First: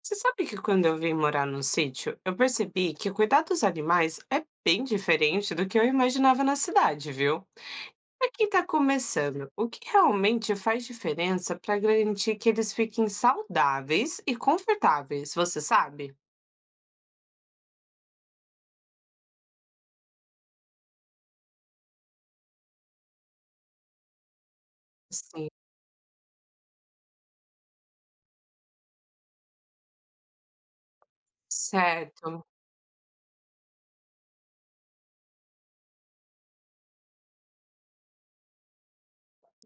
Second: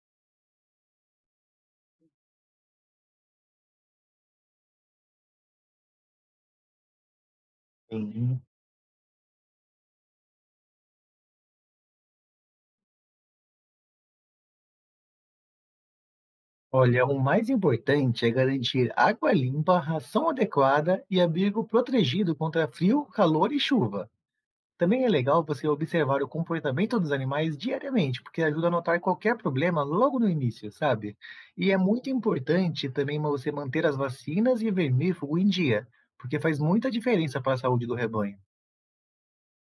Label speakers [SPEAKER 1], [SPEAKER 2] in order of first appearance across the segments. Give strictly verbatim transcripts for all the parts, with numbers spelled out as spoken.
[SPEAKER 1] Você sabe que quando eu vim morar no sítio, eu percebi que cuidar dos animais é bem diferente do que eu imaginava na cidade, viu? Para
[SPEAKER 2] Sim.
[SPEAKER 1] quem está começando, o que realmente faz diferença para garantir que eles fiquem saudáveis e confortáveis, você sabe?
[SPEAKER 2] Olha, o mais importante é garantir água limpa, ração adequada e abrigo protegido contra frio, calor e chuva. Também é legal
[SPEAKER 1] Sim,
[SPEAKER 2] você observar o comportamento dos animais diariamente, porque ajuda a notar qualquer problema logo no início, sabe? E é muito
[SPEAKER 1] certo.
[SPEAKER 2] importante também ma- você manter as vacinas e vermífugo em dia, porque faz muita diferença para a saúde do rebanho.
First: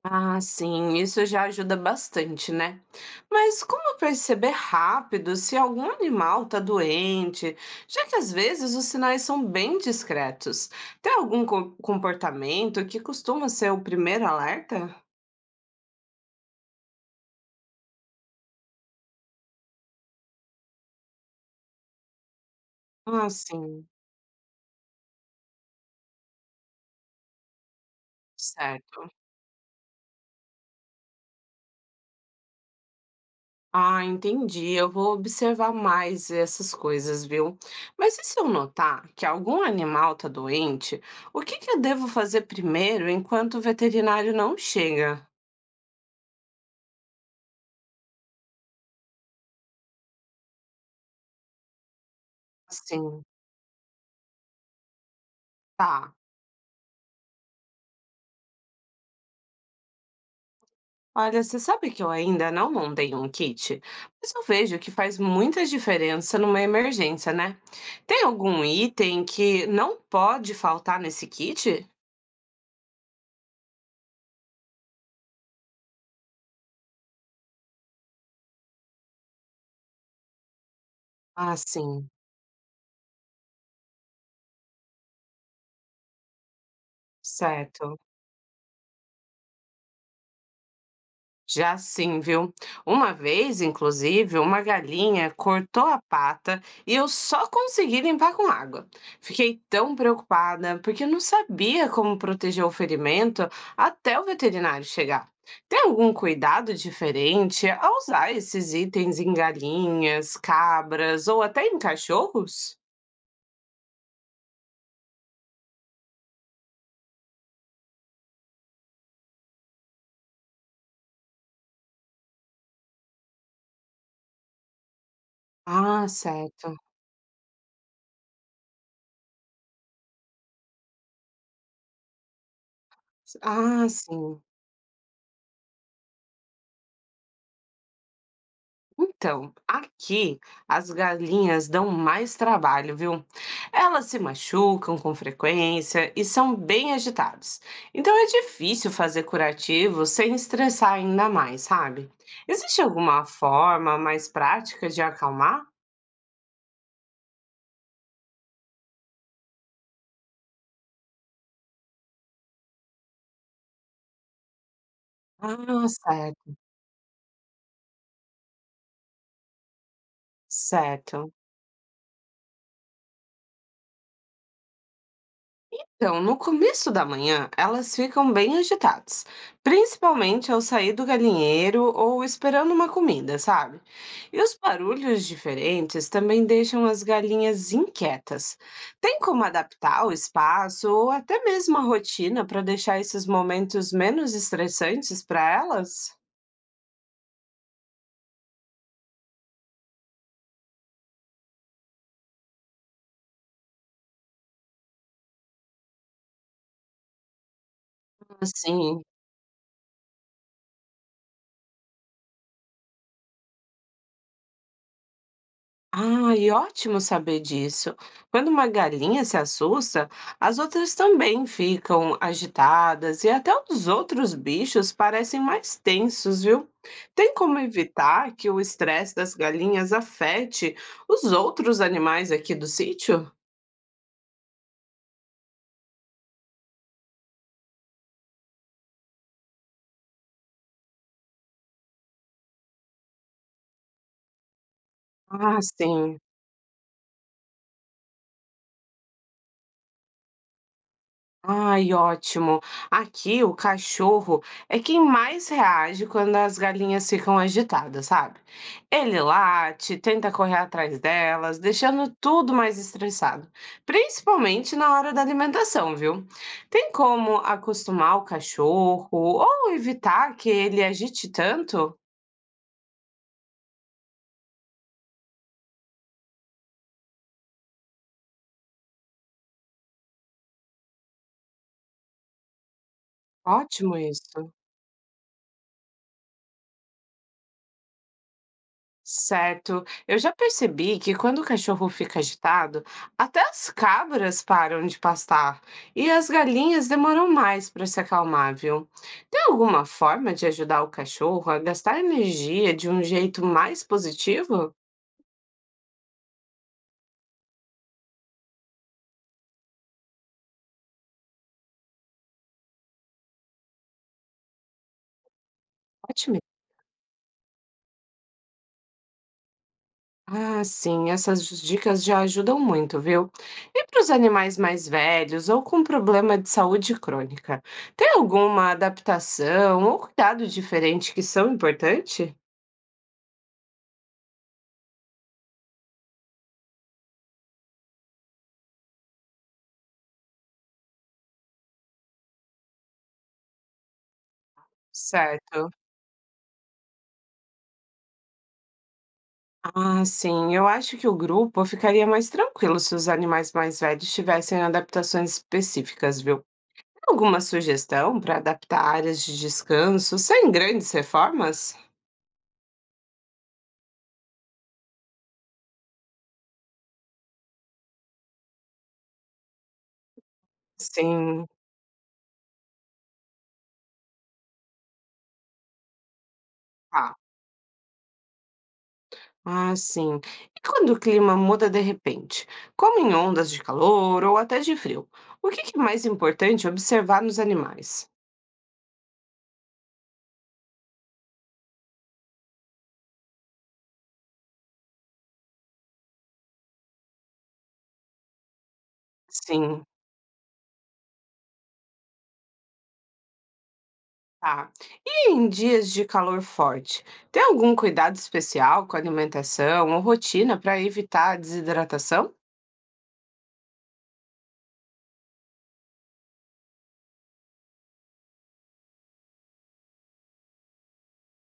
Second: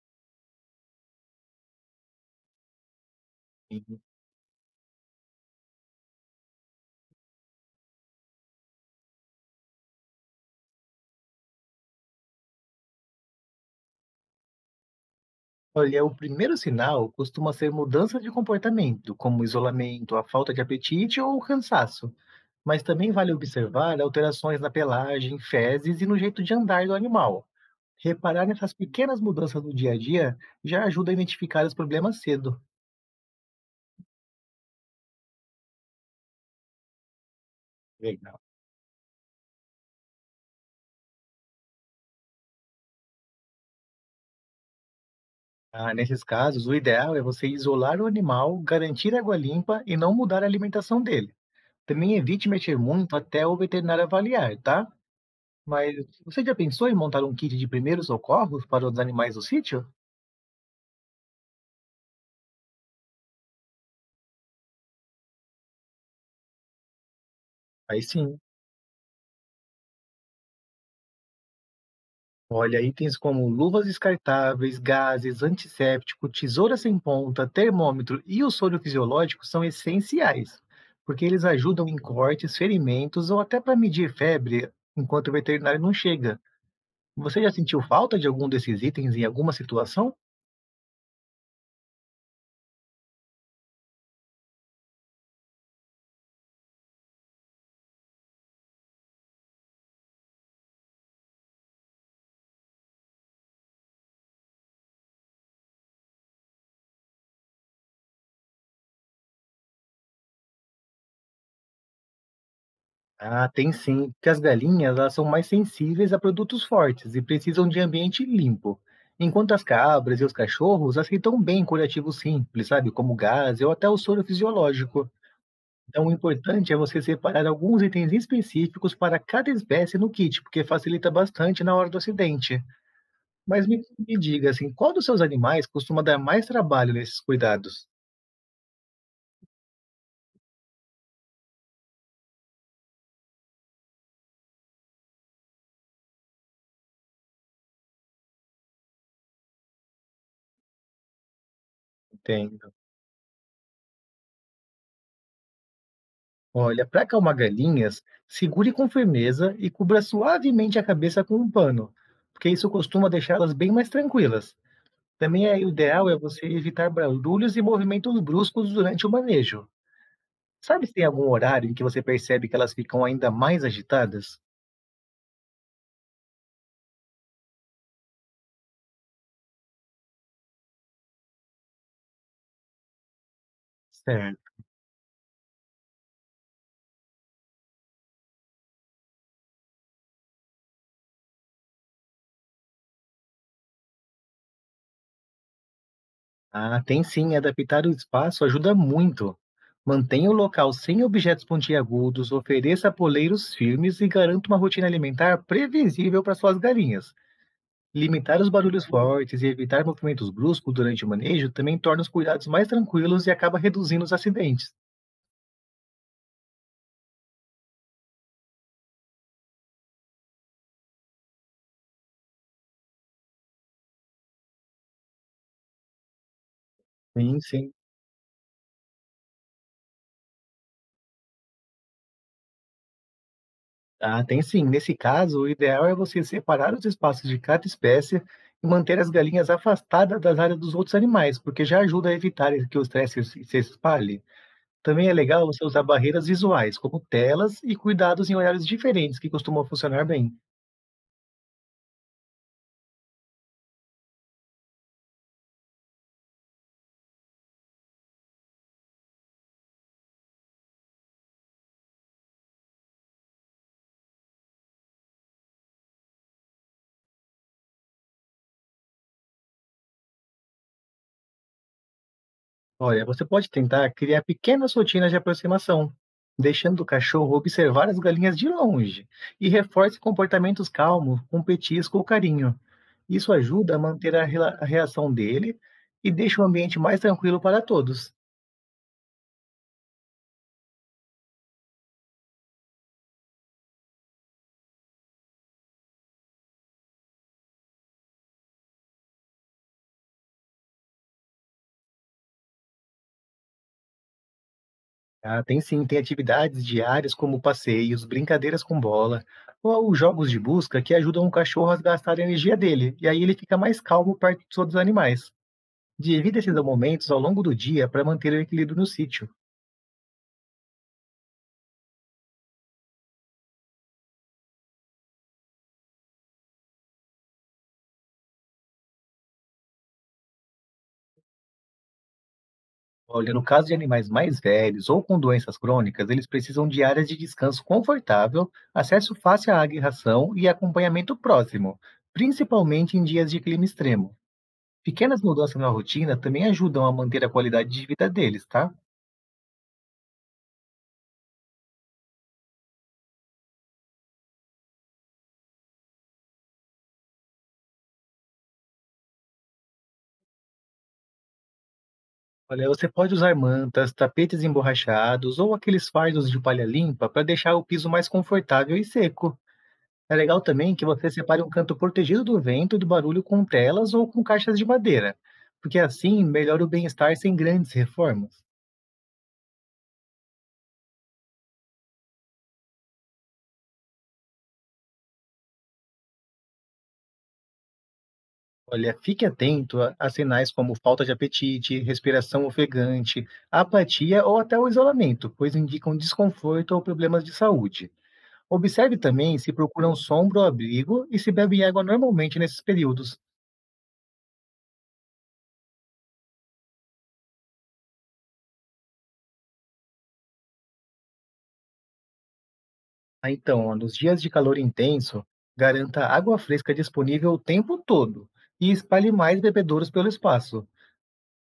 [SPEAKER 1] Ah, sim, isso já ajuda bastante, né? Mas como
[SPEAKER 2] Sim.
[SPEAKER 1] perceber rápido se algum animal está doente, já que às vezes os sinais são bem discretos? Tem algum co- comportamento que costuma ser o primeiro alerta?
[SPEAKER 2] Olha, o primeiro sinal costuma ser mudança de comportamento, como isolamento, a falta de apetite ou o cansaço. Mas também
[SPEAKER 1] Ah,
[SPEAKER 2] vale
[SPEAKER 1] sim,
[SPEAKER 2] observar alterações na pelagem, fezes e no jeito de andar do animal. Reparar nessas
[SPEAKER 1] certo.
[SPEAKER 2] pequenas mudanças no dia a dia já ajuda a identificar os problemas cedo.
[SPEAKER 1] Ah, entendi. Eu vou observar mais essas coisas, viu? Mas e se
[SPEAKER 2] Legal.
[SPEAKER 1] eu notar que algum animal está doente, o que que eu devo fazer primeiro enquanto o veterinário não chega?
[SPEAKER 2] Ah, nesses casos, o ideal é você isolar o animal, garantir água limpa e não mudar a alimentação dele. Também evite mexer muito
[SPEAKER 1] Sim.
[SPEAKER 2] até o veterinário avaliar, tá? Mas
[SPEAKER 1] Tá.
[SPEAKER 2] você já pensou em montar um kit de primeiros socorros para os animais do sítio?
[SPEAKER 1] Olha, você sabe que eu ainda não montei um kit, mas eu vejo que faz muita diferença numa emergência, né?
[SPEAKER 2] Aí
[SPEAKER 1] Tem
[SPEAKER 2] sim.
[SPEAKER 1] algum item que não pode faltar nesse kit?
[SPEAKER 2] Olha, itens como luvas descartáveis, gases, antisséptico, tesoura sem ponta, termômetro e o soro fisiológico são essenciais, porque eles
[SPEAKER 1] Ah,
[SPEAKER 2] ajudam em
[SPEAKER 1] sim,
[SPEAKER 2] cortes, ferimentos ou até para medir febre enquanto o veterinário não chega. Você já sentiu
[SPEAKER 1] certo.
[SPEAKER 2] falta de algum desses itens em alguma situação?
[SPEAKER 1] Já sim, viu? Uma vez, inclusive, uma galinha cortou a pata e eu só consegui limpar com água. Fiquei tão preocupada porque não sabia como proteger o ferimento até o veterinário chegar. Tem algum cuidado diferente ao usar esses itens em galinhas, cabras ou até em cachorros?
[SPEAKER 2] Ah, tem sim, porque as galinhas elas são mais sensíveis a produtos fortes e precisam de ambiente limpo. Enquanto as cabras e os cachorros aceitam bem curativos simples, sabe, como gás ou até o soro fisiológico. Então
[SPEAKER 1] Ah,
[SPEAKER 2] o importante é
[SPEAKER 1] certo.
[SPEAKER 2] você separar alguns itens específicos para cada espécie no kit, porque facilita bastante na hora do acidente. Mas me,
[SPEAKER 1] Ah,
[SPEAKER 2] me
[SPEAKER 1] sim.
[SPEAKER 2] diga, assim, qual dos seus animais costuma dar mais trabalho nesses cuidados?
[SPEAKER 1] Então, aqui as galinhas dão mais trabalho, viu? Elas se machucam com frequência e são bem agitadas. Então é difícil fazer curativo sem estressar ainda mais, sabe?
[SPEAKER 2] Entendo.
[SPEAKER 1] Existe alguma forma mais prática de acalmar?
[SPEAKER 2] Olha, para acalmar galinhas, segure com firmeza e cubra suavemente a cabeça com um pano, porque isso costuma deixá-las bem mais tranquilas. Também é, o
[SPEAKER 1] Ah,
[SPEAKER 2] ideal é você
[SPEAKER 1] certo,
[SPEAKER 2] evitar barulhos e movimentos bruscos durante o manejo. Sabe se tem algum
[SPEAKER 1] certo.
[SPEAKER 2] horário em que você percebe que elas ficam ainda mais agitadas?
[SPEAKER 1] Então, no começo da manhã, elas ficam bem agitadas, principalmente ao sair do galinheiro ou esperando uma comida, sabe? E
[SPEAKER 2] Certo.
[SPEAKER 1] os barulhos diferentes também deixam as galinhas inquietas. Tem como adaptar o espaço ou até mesmo a rotina para deixar esses momentos menos estressantes para elas?
[SPEAKER 2] Ah, tem sim. Adaptar o espaço ajuda muito. Mantenha o local sem objetos pontiagudos, ofereça poleiros firmes e garanta uma rotina alimentar previsível para suas galinhas. Limitar os barulhos
[SPEAKER 1] Assim.
[SPEAKER 2] fortes e evitar movimentos bruscos durante o manejo também torna os cuidados mais tranquilos e acaba reduzindo os acidentes.
[SPEAKER 1] Ah, e ótimo saber disso. Quando uma galinha se assusta, as outras também ficam agitadas e até os outros bichos parecem mais tensos, viu? Tem
[SPEAKER 2] Sim,
[SPEAKER 1] como
[SPEAKER 2] sim.
[SPEAKER 1] evitar que o estresse das galinhas afete os outros animais aqui do sítio?
[SPEAKER 2] Ah, tem sim. Nesse caso, o ideal é você separar os espaços de cada espécie e manter as galinhas afastadas das áreas dos outros animais, porque já ajuda a evitar que o estresse se se espalhe. Também é legal
[SPEAKER 1] Ah,
[SPEAKER 2] você usar
[SPEAKER 1] sim.
[SPEAKER 2] barreiras visuais, como telas e cuidados em horários diferentes que costumam funcionar bem.
[SPEAKER 1] Ai, ótimo. Aqui o cachorro é quem mais reage quando as galinhas ficam agitadas, sabe? Ele late, tenta correr atrás delas, deixando tudo mais estressado, principalmente na hora da alimentação, viu? Tem como acostumar o cachorro ou evitar que ele agite tanto?
[SPEAKER 2] Olha, você pode tentar criar pequenas rotinas de aproximação, deixando o cachorro observar as galinhas de longe e reforce comportamentos calmos com petisco ou carinho. Isso ajuda a
[SPEAKER 1] Ótimo
[SPEAKER 2] manter a
[SPEAKER 1] isso.
[SPEAKER 2] rela- a reação dele e deixa o ambiente mais tranquilo para todos.
[SPEAKER 1] Certo. Eu já percebi que quando o cachorro fica agitado, até as cabras param de pastar e as galinhas demoram mais para se acalmar, viu? Tem alguma forma de ajudar o cachorro a gastar energia de um jeito mais positivo?
[SPEAKER 2] Ah, tem sim, tem atividades diárias como passeios, brincadeiras com bola ou jogos de busca que ajudam o cachorro a gastar a energia dele, e aí ele fica mais calmo perto dos outros animais.
[SPEAKER 1] Ótimo.
[SPEAKER 2] Divida esses momentos ao longo do dia para manter o equilíbrio no sítio.
[SPEAKER 1] Ah, sim, essas dicas já ajudam muito, viu? E para os animais mais velhos ou com problema de saúde crônica, tem alguma adaptação ou cuidado diferente que são importantes?
[SPEAKER 2] Olha, no caso de animais mais velhos ou com doenças crônicas, eles precisam de áreas de descanso confortável, acesso fácil à água e ração e acompanhamento próximo, principalmente em dias de clima extremo. Pequenas mudanças na
[SPEAKER 1] Certo.
[SPEAKER 2] rotina também ajudam a manter a qualidade de vida deles, tá?
[SPEAKER 1] Ah, sim. Eu acho que o grupo ficaria mais tranquilo se os animais mais velhos tivessem adaptações específicas, viu? Alguma sugestão para adaptar áreas de descanso sem grandes reformas?
[SPEAKER 2] Olha, você pode usar mantas, tapetes emborrachados ou aqueles fardos de palha limpa para deixar o piso mais confortável e seco. É legal também que você separe
[SPEAKER 1] Sim,
[SPEAKER 2] um canto protegido do vento e do barulho com telas ou com caixas de madeira, porque assim melhora o bem-estar
[SPEAKER 1] tá.
[SPEAKER 2] sem grandes reformas.
[SPEAKER 1] Ah, sim. E quando o clima muda de repente, como em ondas de calor ou até de frio, o que que é mais importante observar nos animais?
[SPEAKER 2] Olha, fique atento a a sinais como falta de apetite, respiração ofegante, apatia ou até o isolamento, pois indicam desconforto ou problemas de saúde. Observe também se
[SPEAKER 1] Sim.
[SPEAKER 2] procuram sombra ou abrigo e se bebem água normalmente nesses períodos.
[SPEAKER 1] Tá. E em dias de calor forte, tem algum cuidado especial com a alimentação ou rotina para evitar a desidratação?
[SPEAKER 2] Ah, então, ó, nos dias de calor intenso, garanta água fresca disponível o tempo todo e espalhe mais bebedouros pelo espaço.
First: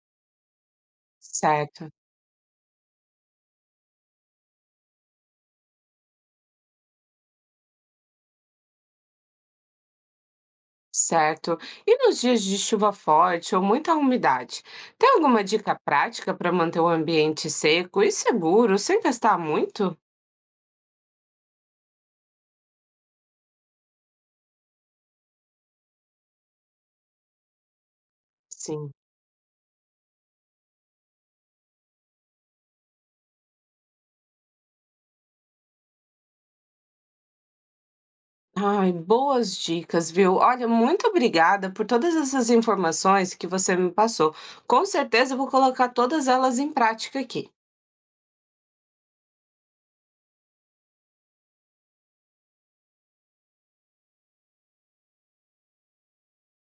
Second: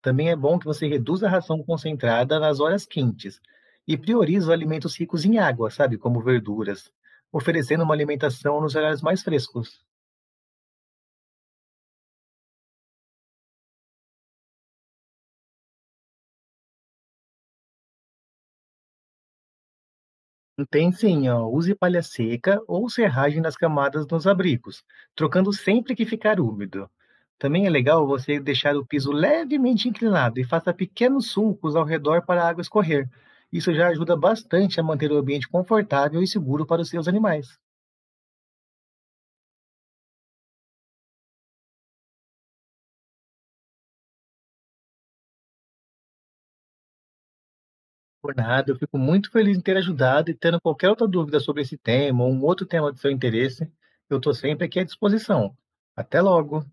[SPEAKER 2] Também é bom que você reduza a ração
[SPEAKER 1] Certo,
[SPEAKER 2] concentrada nas horas quentes e priorize os alimentos ricos em água, sabe, como verduras, oferecendo uma alimentação nos horários mais frescos.
[SPEAKER 1] certo. E nos dias de chuva forte ou muita umidade, tem alguma dica prática para manter o ambiente seco e seguro sem gastar muito?
[SPEAKER 2] Tem sim, ó. Use palha seca ou serragem nas camadas nos abrigos, trocando sempre que ficar úmido. Também é legal você deixar o
[SPEAKER 1] Sim.
[SPEAKER 2] piso levemente inclinado e faça pequenos sulcos ao redor para a água escorrer. Isso já ajuda bastante a manter o ambiente confortável e seguro para os seus animais.
[SPEAKER 1] Ai, boas dicas, viu? Olha, muito obrigada por todas essas informações que você me passou. Com certeza eu vou colocar todas elas em prática aqui.
[SPEAKER 2] Por nada, eu fico muito feliz em ter ajudado e tendo qualquer outra dúvida sobre esse tema ou um outro tema de seu interesse, eu estou sempre aqui à disposição. Até logo!